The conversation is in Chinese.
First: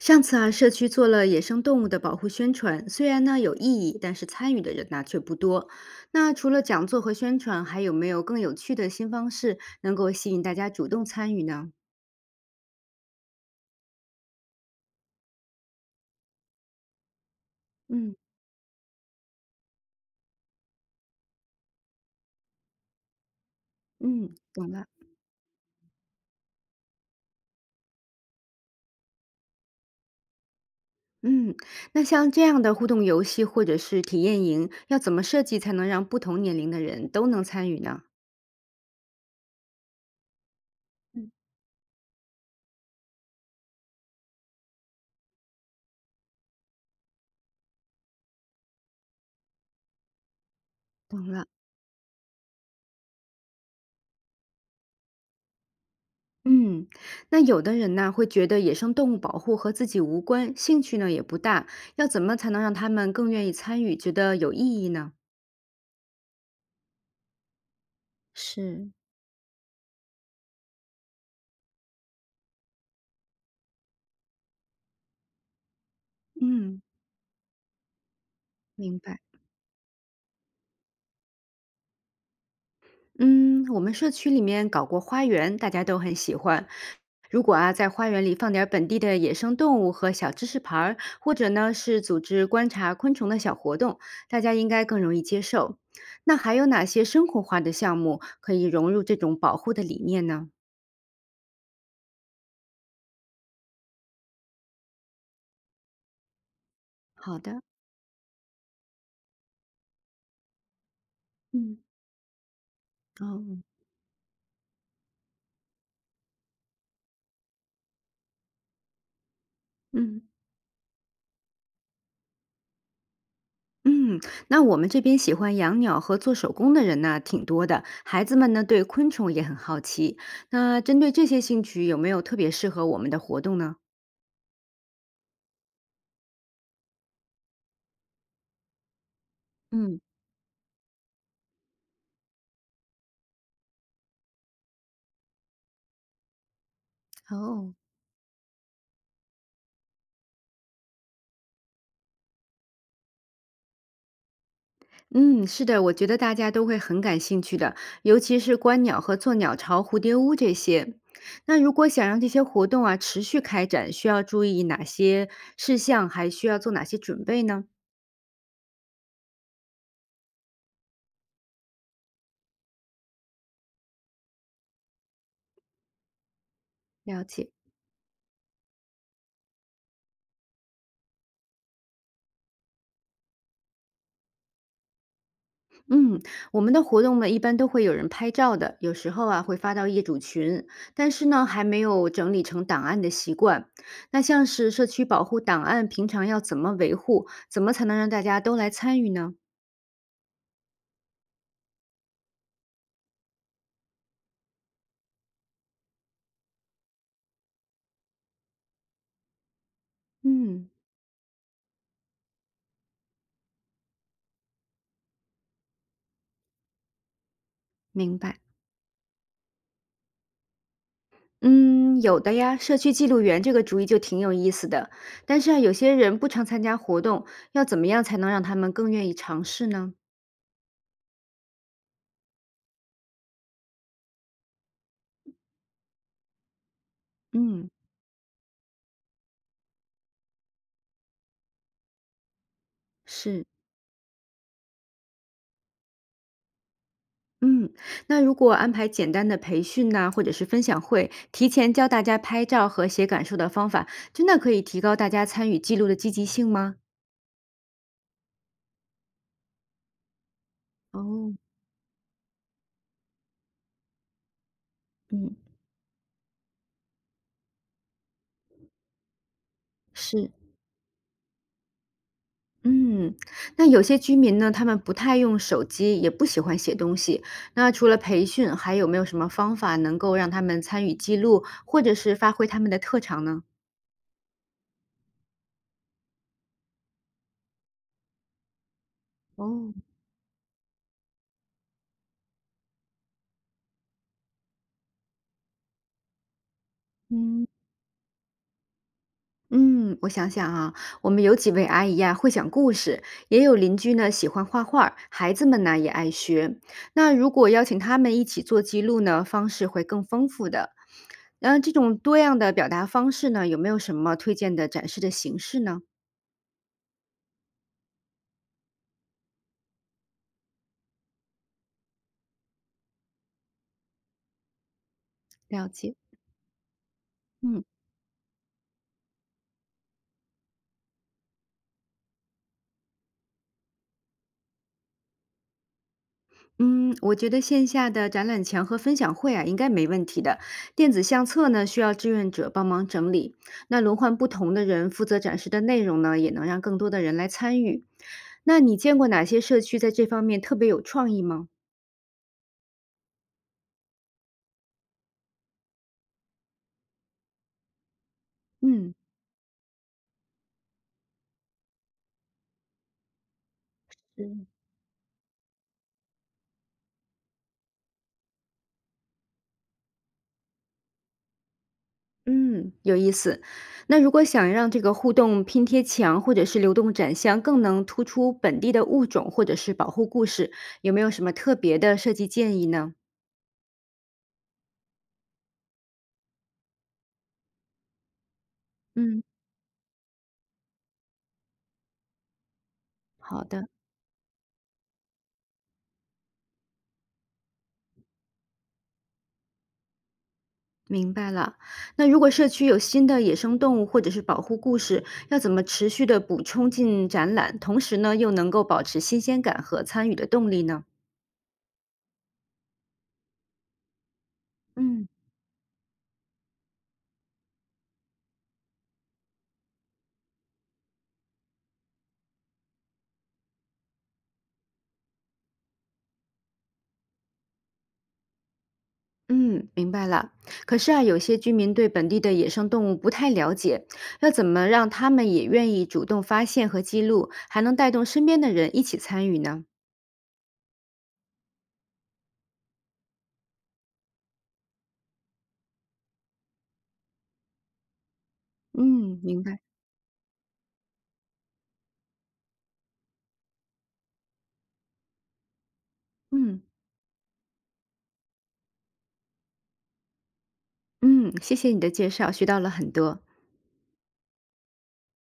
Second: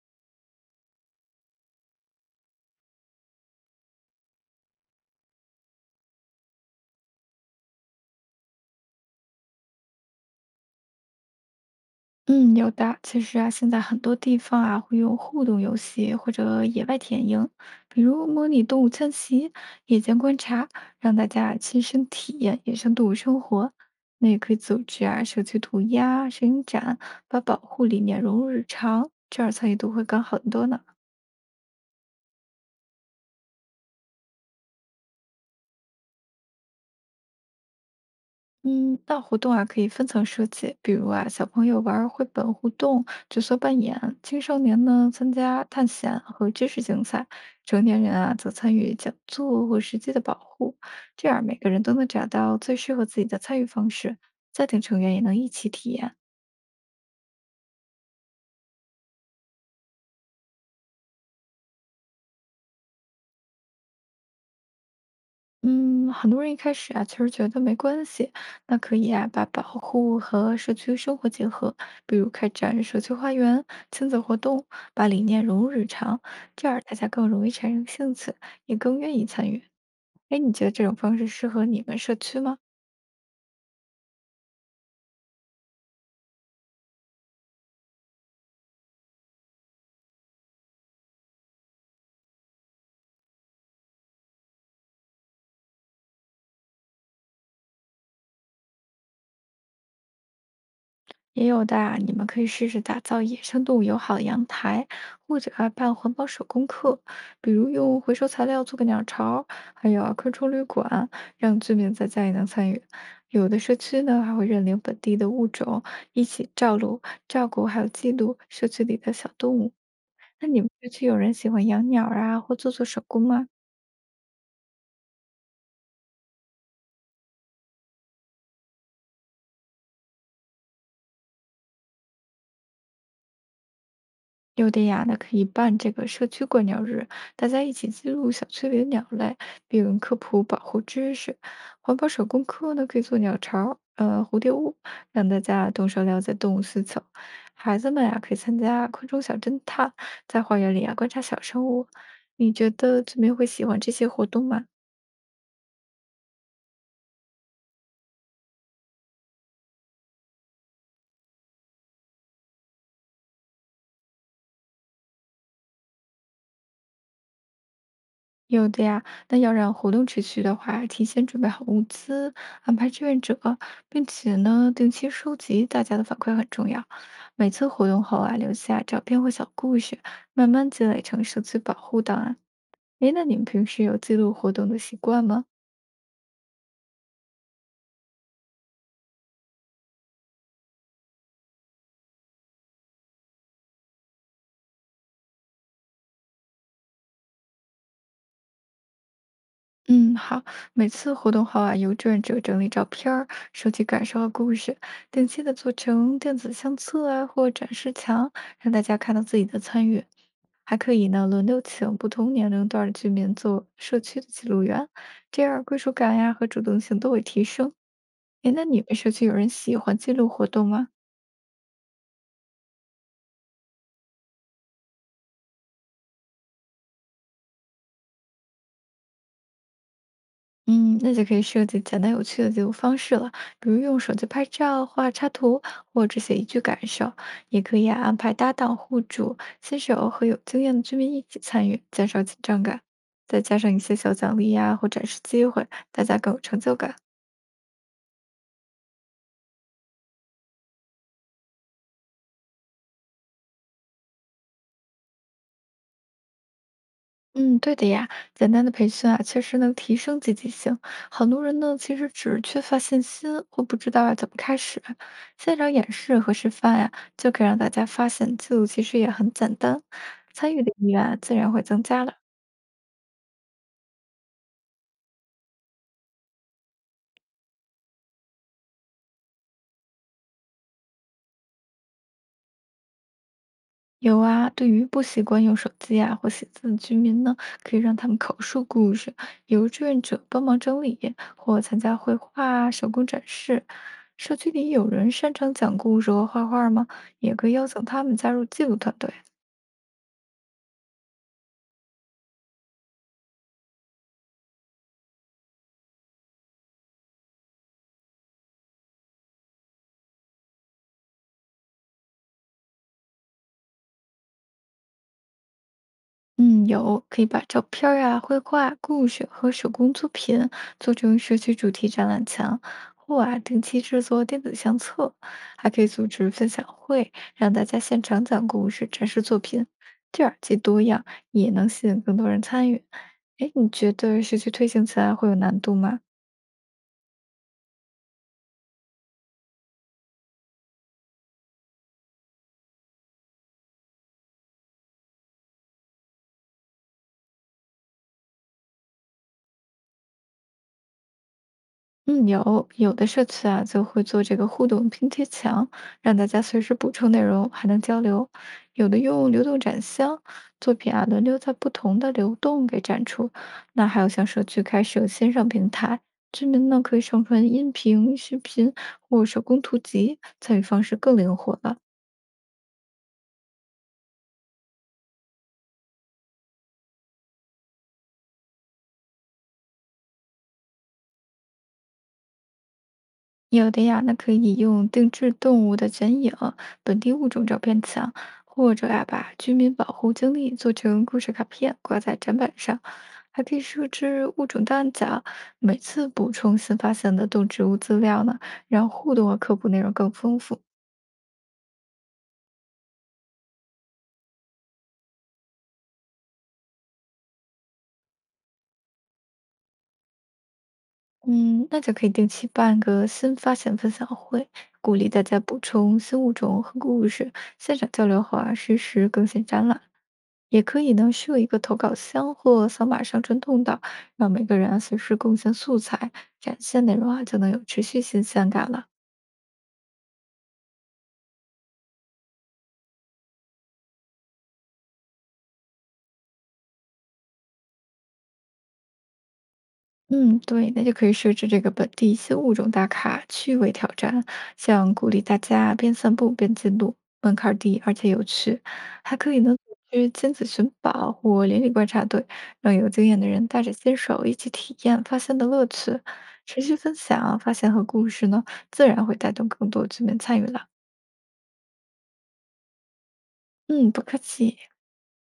上次啊，社区做了野生动物的保护宣传，虽然呢有意义，但是参与的人呢却不多。那除了讲座和宣传，还有没有更有趣的新方式能够吸引大家主动参与呢？嗯，有的。其实啊，现在很多地方啊会用互动游戏或者野外田营，比嗯如模拟动物迁徙、夜间观察，让大家亲身体验野生动物生活。那嗯，也可以懂组了。织啊社区涂鸦、摄影展，把保护理念融入日常，这样参与度会高很多呢。嗯，那像这样的互动游戏或者是体验营，要怎么设计才能让不同年龄的人都能参与呢？嗯，那活动啊可以分层设计，比如啊，嗯，小朋友玩儿绘本互动、角色扮演，青少年呢参加探险和知识竞赛，成年人啊则参与讲座或实际的保护，懂这样了。每个人都能找到最适合自己的参与方式，家庭成员也能一起体验。嗯，那有的人呢，会觉得野生动物保护和自己无关，兴趣呢也不大，要怎么才能让他们更愿意参与，觉得有意义呢？嗯，很多人一开始啊，其实觉得没关系，那是，可以啊，把保护和社区生活结合，比如开展社区花园、亲子活动，把理念融入日常，这样嗯，大家更容易产生兴趣，也更明愿白。意参与。哎，你觉得这种方式适合你们社区吗？嗯，我们社区里面搞过花园，大家都很喜欢。如果啊，在花园里放点儿本地的野生动物和小知识牌儿，或者呢是组织观察昆虫的小活动，大家应该更容易接受。那还有哪些生活化的项目可以融入这种保护的理念呢？也有的啊，你们可以试试打造野生动物友好的阳台，或者啊办环保手工课，好比的，如用回收材料做个鸟巢，还有啊昆虫旅馆，让居嗯。民在家也能参与。有的哦，社区呢还会认领本地的物种，一起照顾、照顾还有记录社区里的小动物。嗯那你们社区有人喜欢养鸟儿啊，或做做手工吗？嗯，那我们这边喜欢养鸟和做手工的人呢，挺多的。孩子们呢，对昆虫也很好奇。那针对这些兴趣，有没有特别适合我们的活动呢？有的呀，那可以办这个社区观鸟日，大家一起记录小区里的鸟类，并嗯，科普保护知识。环保手工课呢，可以做鸟巢、蝴蝶屋，让大家动手了解动物需求。哦，孩子们呀、可以参加昆虫小侦探，在花园里呀观察小生物。你觉得村民会喜欢这些活动吗？嗯，是的，我觉得大家都会很感兴趣的，尤其是观鸟和做鸟巢、蝴蝶屋这些。那如果想让这些活动啊持续开展，需要注意哪些事项，还需要做哪些准备呢？有的呀，那要让活动持续的话，提前准备好物资，安排志愿者，并且呢，定期收集大家的反馈很重要。了每解。次活动后啊，留下照片或小故事，慢慢积累成社区保护档案。诶，那你们平时有记录活动的习惯吗？嗯，我们的活动呢，一般都会有人拍照的，有时候啊会发到业主群，但是呢还没有整理成档案的习惯。那像是社区保护档案，平常要怎么维护？怎么才能让大家都来参与呢？嗯，好。每次活动后啊，由志愿者整理照片儿、收集感受和故事，定期的做成电子相册啊或展示墙，让大家看到自己的参与。嗯，还可以呢，轮流请不同年龄段儿的居民做社区的记录员，这样归属感呀和主动性都会提升。明白。诶，那你们社区有人喜欢记录活动吗？嗯，有的呀，社区记录员这个主意就挺有意思的。但是啊，有些人不常参加活动，要怎么样才能让他们更愿意尝试呢？嗯，那就可以设计简单有趣的记录方式了，比如用手机拍照、画插图，或者写一句感受。也嗯，可以啊，安排搭档、户主、新手和有经验的居民一起参与，减少紧张感。再是。加上一些小奖励呀、或展示机会，大家更有成就感。嗯，那如果安排简单的培训呐、或者是分享会，提前教大家拍照和写感受的方法，真的可以提高大家参与记录的积极性吗？嗯，对的呀，简单的培训啊，确实能提升积极性。很哦，多人呢，其实只是缺乏信心，或不知道要怎么开始。嗯，现场演示和示范呀、就可以让大家发现记录其实也很简单，是，参与的意愿啊自然会增加了。嗯，那有些居民呢，他们不太用手机，也不喜欢写东西。那除了培训，还有没有什么方法能够让他们参与记录，或者是发挥他们的特长呢？有啊，对于不习惯用手机啊或写字的居民呢，可以让他们口述故事，由哦，志愿者帮忙整理，或参加绘画啊、手工展示。社区里有人擅长讲故事和画画吗？也嗯。可以邀请他们加入记录团队。嗯，我想想啊，我们有几位阿姨呀、会讲故事，也有邻居呢喜欢画画儿孩子们呢也爱学。那如果邀请他们一起做记录呢，方式会更丰富的。那这种多样的表达方式呢，有没有什么推荐的展示的形式呢？嗯，有，可以把照片儿啊、绘画、故事和手工作品做成社区主题展览墙，或啊定期制作电子相册，还了可以解，组织分享会，让嗯。大家现场讲故事、展示作品，这样既多样，也能吸引更多人参与。哎，你觉得社区推行起来会有难度吗？嗯，我觉得线下的展览墙和分享会啊，应该没问题的。电子相册呢，需要志愿者帮忙整理，那轮换不同的人负责展示的内容呢，也能让更多的人来参与。那你见过哪些社区在这方面特别有创意吗？嗯，有的社区啊，就会做这个互动拼贴墙，让大家随时补充内容，还能交流。有嗯的用流动展箱，作品啊轮流在不同的流动给展出。那还有像社嗯，区开设线上平台，居民呢可以上传音频、视频或手工图集，参与方式更灵活了。嗯，有意思。那如果想让这个互动拼贴墙或者是流动展箱更能突出本地的物种或者是保护故事，有没有什么特别的设计建议呢？有的呀，那可以用定制动物的剪影、本地物种照片墙，或者呀、嗯，把居民保护经历做成故事卡片，挂在展板上。还好可以的。设置物种档案夹，每次补充新发现的动植物资料呢，让互动和科普内容更丰富。明白了。那如果社区有新的野生动物或者是保护故事，要怎么持续的补充进展览，同时呢又能够保持新鲜感和参与的动力呢？嗯，那就可以定期办个新发现分享会，鼓嗯，励大家补充新物种和故事，现场交流后啊，实时更新展览。也可以呢，设一个投稿箱或扫码上传通道，让每个人啊随时贡献素材，展现内容啊就能有持续新鲜感了。嗯，明白了。可是啊，有些居民对本地的野生动物不太了解，要怎么让他们也愿意主动发现和记录，还能带动身边的人一起参与呢？嗯，对，那就可以设置这个本地新物种打卡趣味挑战，像鼓励大家边散步边记录，门槛儿低而且有趣，还嗯，可以明呢白。组织亲子寻宝或邻里观察队，让有经验的人带着新手一起体验发现的乐趣，持嗯续分享发现和故事呢，自然会带动更多居民参与了。嗯，谢谢你的介绍，学到了很多。嗯，不客气。